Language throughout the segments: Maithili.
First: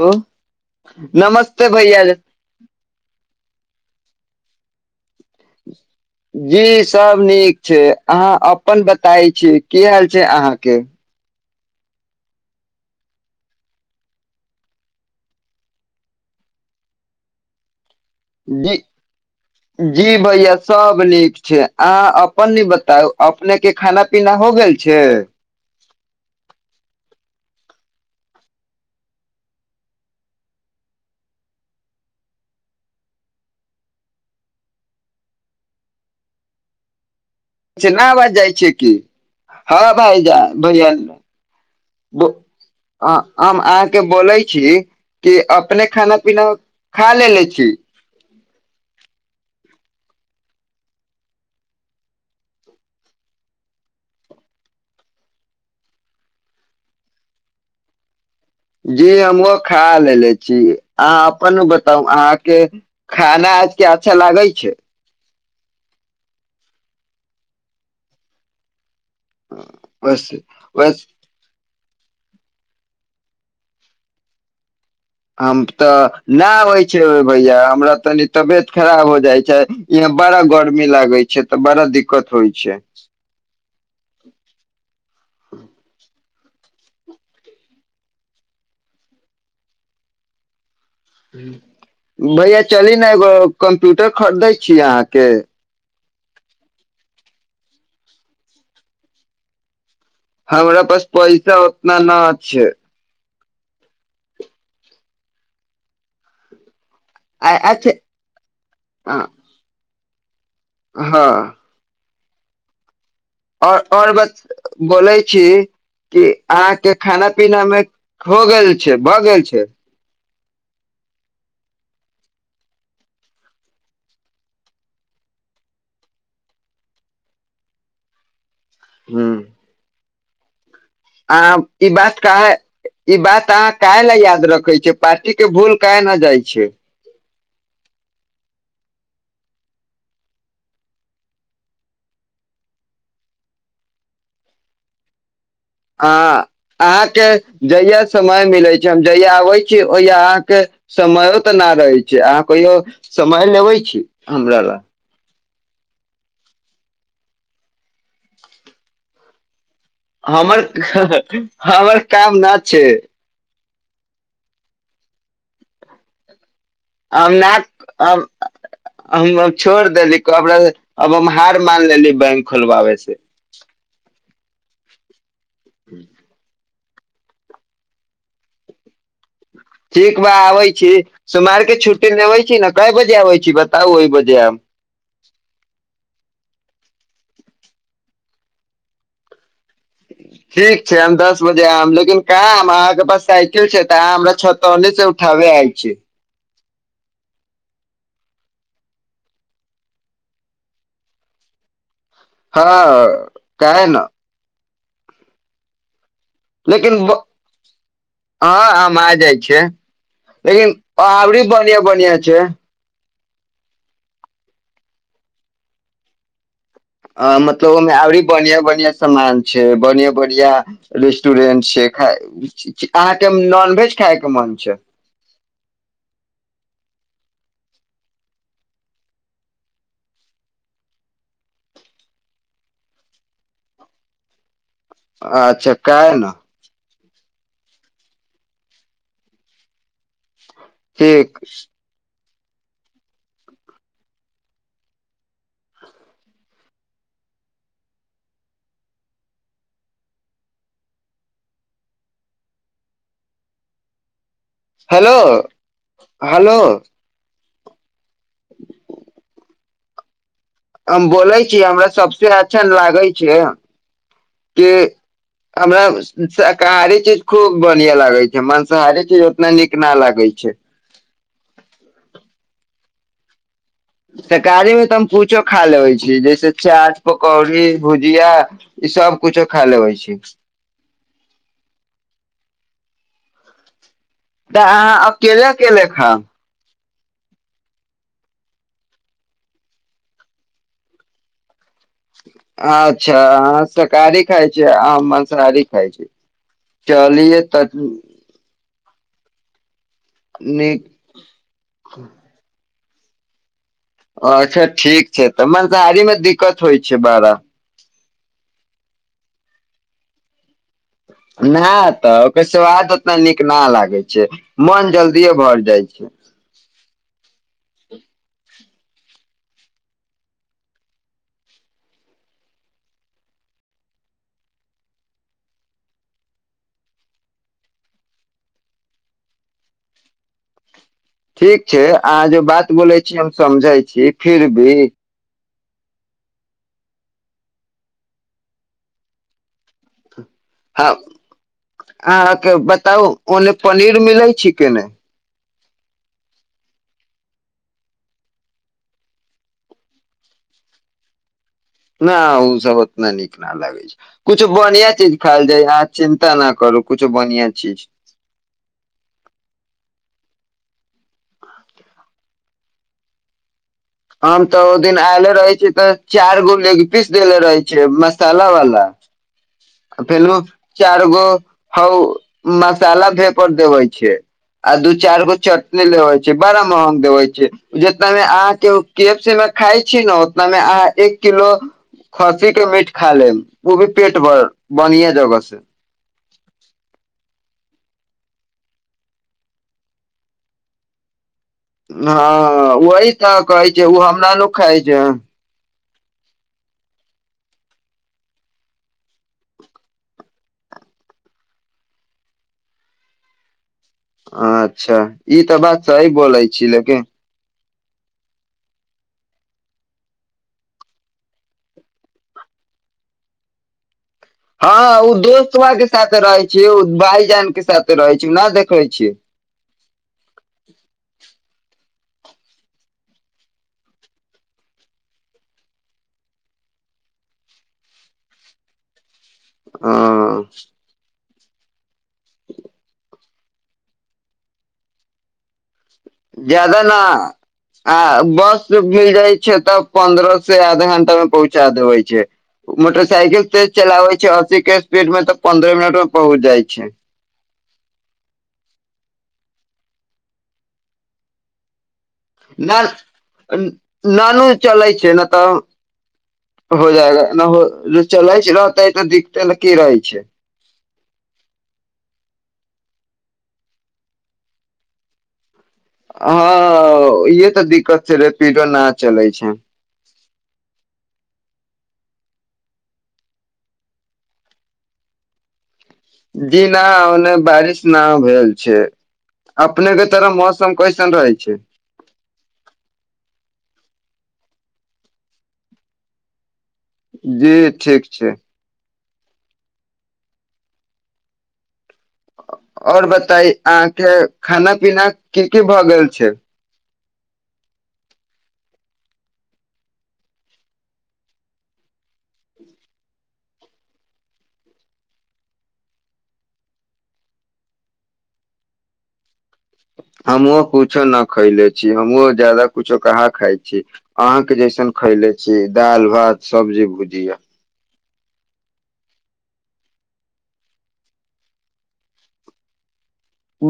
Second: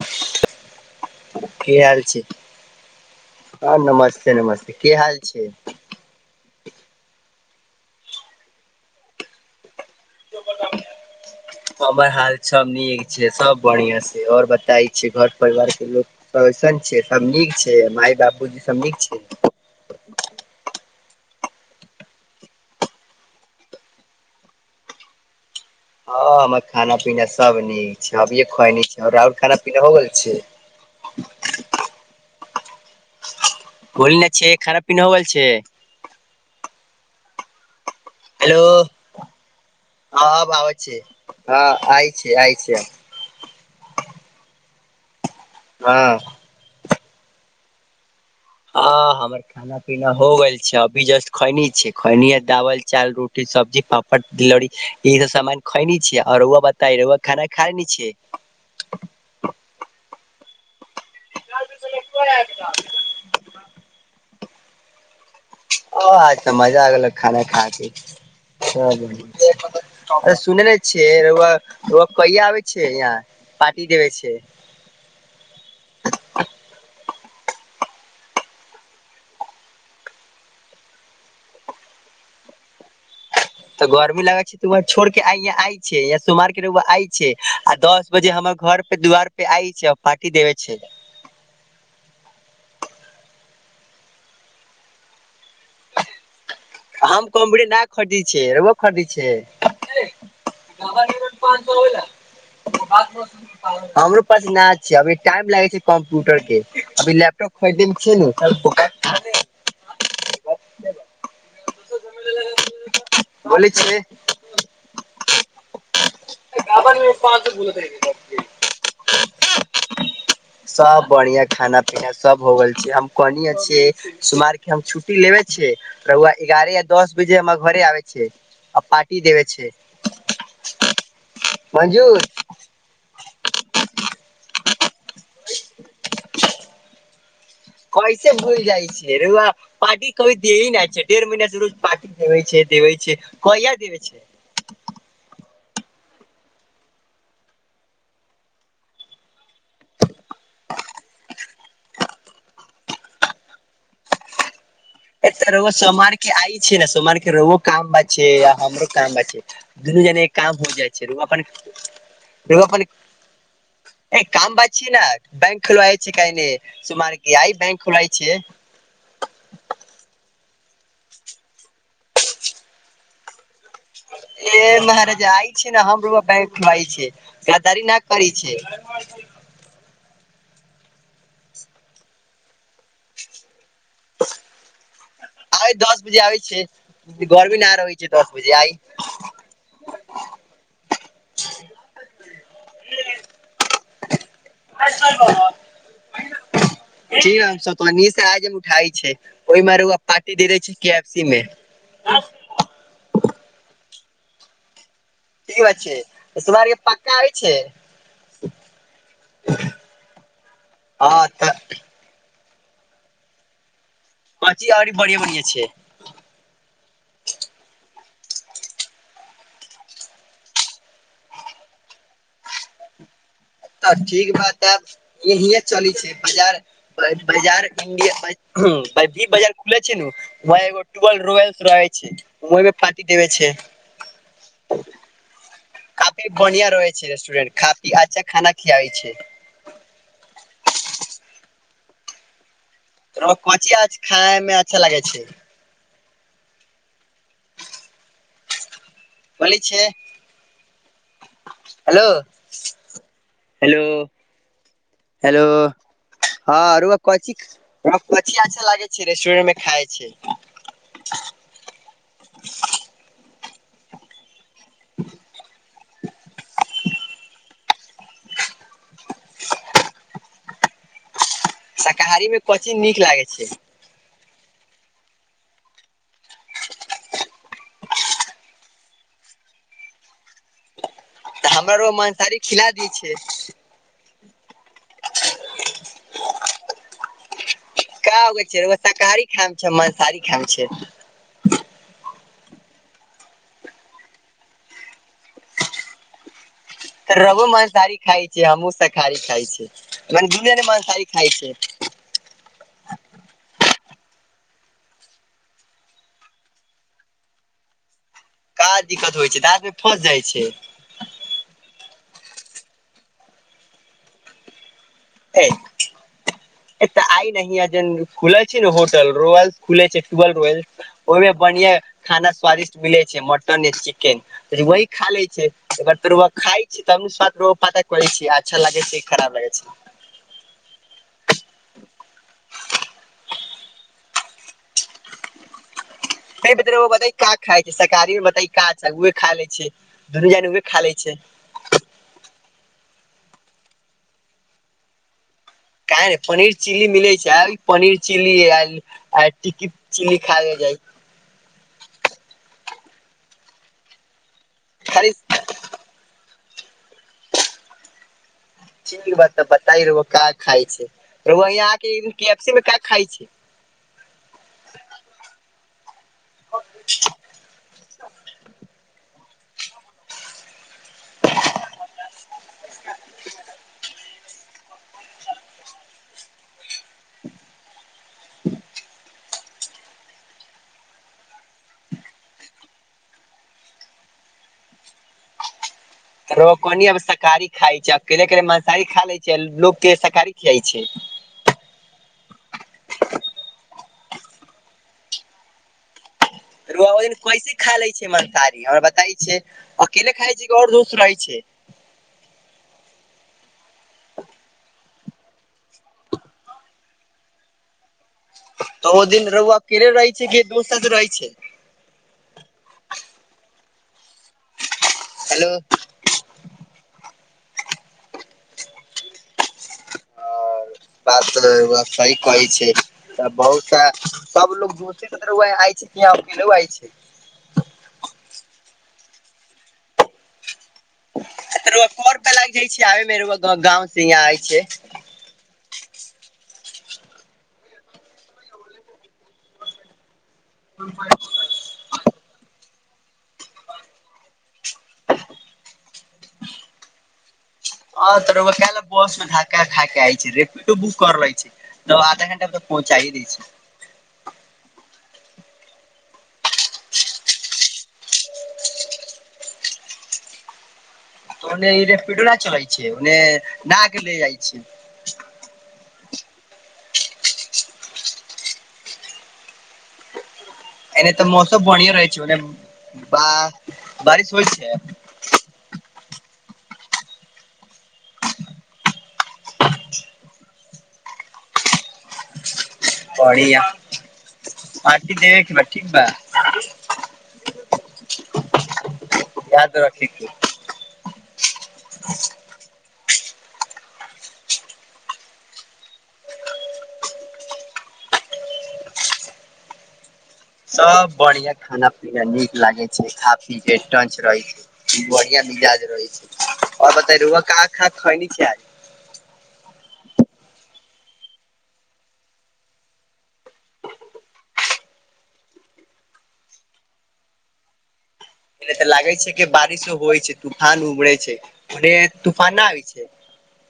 हेलो नमस्ते की हाल भैया छै हँ नमस्ते नमस्ते नमस्ते की हाल छै जी सब नीक छै अहाँ अपन बताई छी की हाल छै अहाँ के हमर हाल सब नीक छै सब बढ़िया से आओर बताय छै घर परिवार के लोक कइसन छै सब नीक छै माई जी जी भैया सब नीक छै अहाँ अपन न बताउ अपने के खाना पीना हो गेल छै हँ हमर खाना पीना सब नीक छै अभिय खइ न राउर खाना पीना हो गेल छै [inaudible] बोल ने छै खना पीना भ गेल छै ना अबाज जाइ हेलो छियै की हँ भाइजान अब आबै भैया छै हँ आइ बो छै आइ छै हम अहाँ के बोलै छी की अपने हँ खाना पीना खा लेने छी आ हमर खाना पीना हो गेल छै अभी जस्ट खैनी छै खैनी ह दाबल चाल रोटी सब्जी पापड़ तिलौरी ई सब सामान खइनी छै आओर रउआ बताइ खाना खा लेने छिये हमहुँ खा लेलेे जी अहाँ अपन बताउ अहाँ के खाना आज के अच्छा लागै छै ओ आछा मजा आगल खाना खा के बस सुनेनेे बस छियै रउआ रैआ कहिया आबै छिये यहाँ पार्टी देबे छै हम तऽ नहि आबै छै भैया हमरा तनी तबियत खराब हो जाइ छै ई बड़ा गर्मी लागै छै तऽ बड़ा दिक्कत होइ छै तऽ गर्मी लगै छै त वहा छोड़ के आय आइ छै यहा सोमार रउआ आइ छै आ दस बजे हमर घर पे दुआार पे आइ छै पार्टी देबे छै भैया चली ने एगो कम्प्यूटर खरीदै छीय अहाँ के आम कमरीे नहि खरिदे छै रउआ खरिदे छै हमरा पास पैसा उतना न छै हमरो पास न छै अभी टाइम लागे छै कम्प्यूटर के अभी आ लैपटप अच्छा खरिदमे छै नु हँ बोलै आओर छियै आओर ब बोलै छी कि अहाँ के खाना पीना मे हो गेल छै भऽ गेल छै सब बढ़िया खाना पीना सब हो गेल छै हम कोन छियै सुुमार के हम छुट्टी लेबे छै रउआ एगारह या दस बजे हम घरे आबे छै आ पार्टी देवे छै आ ई बात मंजूर क है ई बात अहाँ काहै ल याद रखे छिय पार्टी के भूल काहे न जाइ छै कैसे भूल जाइ छै रउआ पार्टी कभी दे नहि छै डेढ़ महिीनासँ रूज पार्टी देे छै देबे छै कहिया देबे छै [inaudible] हँ अहाँ के जहिया समय मिले छै हम जहिया आबे छी ओहिया अहाँके समयो तऽ न रहै छै अहाँ कहियो समय लेबे छी हमरा लए ए तऽ रउआ सोमवार के आइ छै ने सोमार के रह काम बात छै य हमरो काम बात छै दुनू जने हमर काम हो जाइ छै अपन हमर काम न रो छै अपन काम बच छी न बैंक खोल जा छी कहिनी हम अब छोड़ देलि अब हम हार मान लेली बैंक खोलबाबै से ए महाराजा आइ छै ने हमरू बैक खा गदारी न कर छै ठिक बा आबै छी सुमार के छुटी लेबे छी ने क बजे आबै छी बताउ ओहि बजे आयब आ दस बजे आ छै घर भी न रहै छै दस बजे आबय छियै ठीक छै हम दस बजे आयब लेकिन काम अहाँके तऽ हमरा छतने से आइ उठाबे आय छी जी सतनी से आज उठई छै ओहिमे पार्टी देे छै कैफे मे हँ कहे न कि बात छै तोरा आर के लेकिन पक्का ब होइ छै हँ आम आ जाइ छै लेकिन हँ पाबरी तऽ बढ़िया बढ़िया छै बची आररी बढ़िआ बढ़िआ छै अ मतलब अमे आबरी बनआ बनआ सामान छै बढ़िया बढ़िया रेस्टोरेंट छै आ [inaudible] तऽ ठीक बात हे चली छै बाजार बार इंडिया भी बाजार खुले छै व एगो ट रोलस रहे छै उममे पाटी देबे छै [inaudible] अच्छा काहे काफी न बढ़िया रहै छै रेस्टोरेंट काफी अच्छा खाना खियाै छै एक त कची आज खाय मे अच्छा लागै छै बली छै हेलो हेलो हेलो हेलो हँ अरु कहच [unintelligible] कथि अच्छा लागे छै रेस्टोरेंट में खाय छै हम बोलै छीयै हमरा सबसे अच्छा लागै छै क हमरा शाकाहरी चीज खूब- बढ़िआ लागैत छैक मंसाहारी चीज ओतना नीक न लागैत छैक शाकाहारी मे कथि नीक लागैत छैक। तरकारी मे तऽ हम कुछो खा लेबै छी जैसे चाट पकौड़ी भुजिया सब कुछो खा लेबैत छी तऽ हमरा मांसाहारी खिला दैत छै तऽ अहाँ अकेले अकेले खाउ का होगै छै शाकाहारी खाय छै मांसाहारी खाय छै अच्छा शाकाहारी खाय छ आ माँसाहारी खाय छै रहुआ मांसाहारी खाय छियैक हम सक खारी खाय छै मने दुनि [inaudible] या मन नीक सारी खाय छै अच्छा ठीक छै तऽ मांसाहारीमे दिक्कत होइ छै बड़ा काज दिक्कत होइ छै दांतमे फँस जाइत छैक नहि तऽ ओकर स्वाद उतना नीक न लागैत छैक मन जल्दिए ए भर जाइत छै खुल छै ने होटल रोयल्स खुल छै दुएल रोयल्स ओहि मे बढ़िया खाना स्वादिष्ट मिलैत छैक मटन या चिकेन वही खा लैत छियै अगर तरुआ खाइत छ त करै छी अच्छा लागय छै खराब लागै छै ठीक छै अहाँ जे बात बोलै छीयै हम समझै छी फिर भी खाइ छै शाकारी मे बता काए खा ले छै दुनू जानी उहे खा हँ ले छै अहाँके बताउ ओने पनीर मिलै छै के नाई क पनीर चिली मिलैत छै पनीर चिली टिकी चिली खा ल जाइ [inaudible] न ओ सब उतना नीक न लगैत छै कछु बढ़िया खाली चीज खायल जाय यह चिन्ता न करू किुछो बन्हियाँ चीज चिली बात बता रह का खाय छै व याँ के फ़ सी मे क खाइ छै [inaudible] हम तऽ ओ दिन आयले रहे छीै तऽ चार गो लग पीस देेले रहे छियै मसाला वाला फेलु चारि गो ह मसाला पेपर देबे छै आ दू चार गो चटनी लेबे छै बड़ा महंग देवै छै जितना मे अहाँ के केफसी खाय छी ने ओतनामे अहाँ एक किलो खस्सी के मीट खा लेब ओ भी पेट भर बनिया जगह से कनि अब शाकाहारी खाइ छै के के मासाहारी खा लै छै लोकोगके शाकाहारी खियाइ छै हँ वहि तऽ कहै छै ओ हमरा ल खाइ छै ओहि दिन कैसे खा लै छै मानसारी हमर बताइ छै अकेले खाइ छै कि आओर दोस्त रहै छै [inaudible] अच्छा ई तऽ बात सही बोलै छी लेकिन तऽ ओ दिन रुहूआ केरे रहै छै कि दोस्त साथ रहै छै [inaudible] हँ ओ हेलो दोस्तबा के साथे रहय छी ओ भायजान के साथे रहै छै नहि देखै छी बात तऽ रौआ सही कहैत छै तऽ बहुत सा सब लोग घूसे आ छै यह उइ छै [inaudible] ह [inaudible] कोर प लाग जाइ छै आबे मे गाँं से यहाँ आ छै जड़ान आ बस भी जाइ छै तऽ पंन्द्रह स से आधा घंटा मेमे पहुँचा देबै छै मोटरसाइकिल तज चलाबै छै अस्सी के स्पीड मे तऽ पंन्द्रह मिनट मे पहुँच जाइ छै [inaudible] ह त ओ कल बस मे ढाक ढाक आइ छै रेपिडो बुक कर लै छै तऽ आधा घंटा मे तऽ न पहुँचाइ दै छै नानू चलै छै नहि तऽ हो जायगा न हो चलै छै रहैत तऽ दिक्कते ने की रहै छै [inaudible] ओने रेपीडो न चलाय छै ओने घुमाक ले जाइ छै हँ इहे तऽ दिक्कत छै रेपिडो न चलै छै एने तऽ मौसम बढ़िया रहै छै ओने बाह बारिश होइ छै जी नहि ओने बारिश न भेल छै अपनेके तरफ मौसम कैसन रहै छै बढिया पार्टी देबेक बा ठीक बा जी ठीक छै याद रखि के आओर बताई अहाँके खाना पीना की की भऽ गेल छै सब बढ़िया खाना पीना नीक लागे छै खा पी के टंच रहै छी बढ़िया याद रहै छै आओर बताइ रउआ का का खैनि छै आज [inaudible] हमहु कुछो न खैले छी हमहु ज्यादा कुछो कहाँ खाय छी अहाँ के जइसन खयले छी दालि भात सब्जी भुजीया एने तऽ लागे छै कि बारिशो होइ छै तूफान उबरे छै ओने तूफान ना आबै छै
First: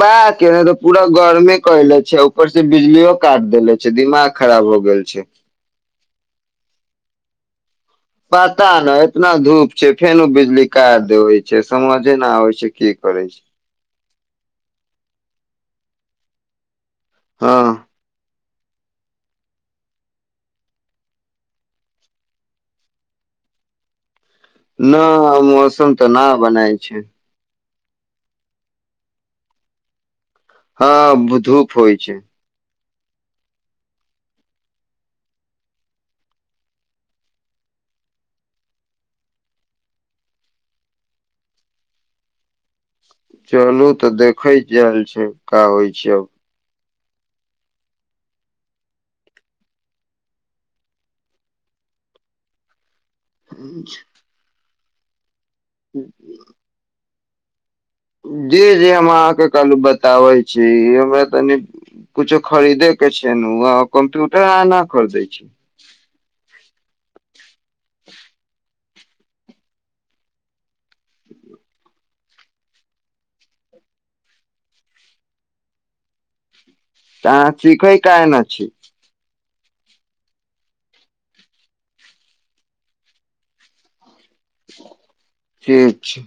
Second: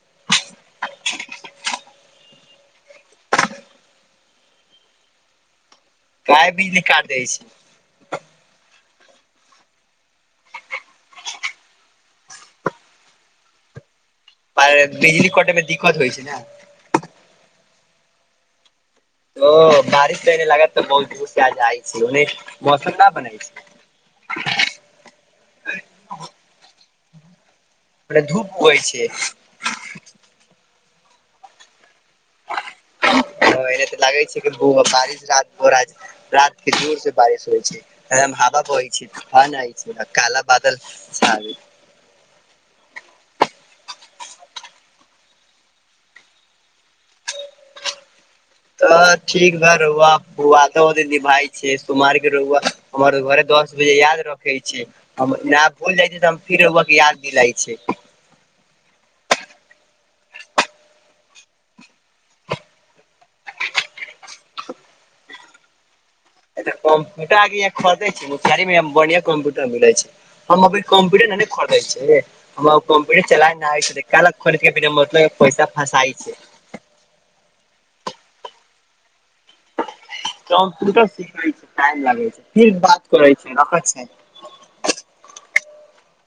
भक एने तऽ पूरा गर्मे कयले छै ऊपर से बिजलियो काट देेले छै दिमाग खराब हो गेल छै काहे बिजली काट दै छै पता नहि एतना धूप छै फेनु बिजली काट देवै छै समझे नहि आबै छै की करै छी आ ए बिजली कटेमे दिक्कत होइ छै न हँ ओ बारिश तऽ एने लागैत तऽ बहुत जोड़ से आइ जाइ छै ओने मौसम न बनल छै न मौसम तऽ न बनाय छै पुरा धूप होयइ छै हँ धूप होइ छै [inaudible] एने तऽ लागे छै कि खुब अब बारिश रात के जोर से बारिश होइ छै एकदम ह हवा बहै छै तुफान आयल छै काला बादल छा गेल [inaudible] चलू तऽ देखैत जायल छै का होइ छै अब तऽ ठीक बा र‌उआ वादो नै निभाय छै सोमार के र‌उआ हमर घरे दस बजे याद रखे छै हम ना भूल जाय छै तऽ हम फिर र‌उआ के याद दिलाय छैय। जी जी हम अहांके काल्हु बताबै छी एमे तनि कुछो खरीदे के छै नु आ कम्प्यूटर अहां न खरीदै छी एत कम्प्यूटर अहां के इहां खरीदे छै मोतिहारी मे बढ़िया कम्प्यूटर मिले छै हम अपने कम्प्यूटर ना खरीदे छै हमरा कम्प्यूटर चलावे ना आवै छै त काहेला खरीद के बिना मतलब के पैसा फसाई छै त अहां सीखै काहेन छी कम्प्यूटर सीखैमे टाइम लागै छै फिर बात करै छै रखैत छै ठीक छै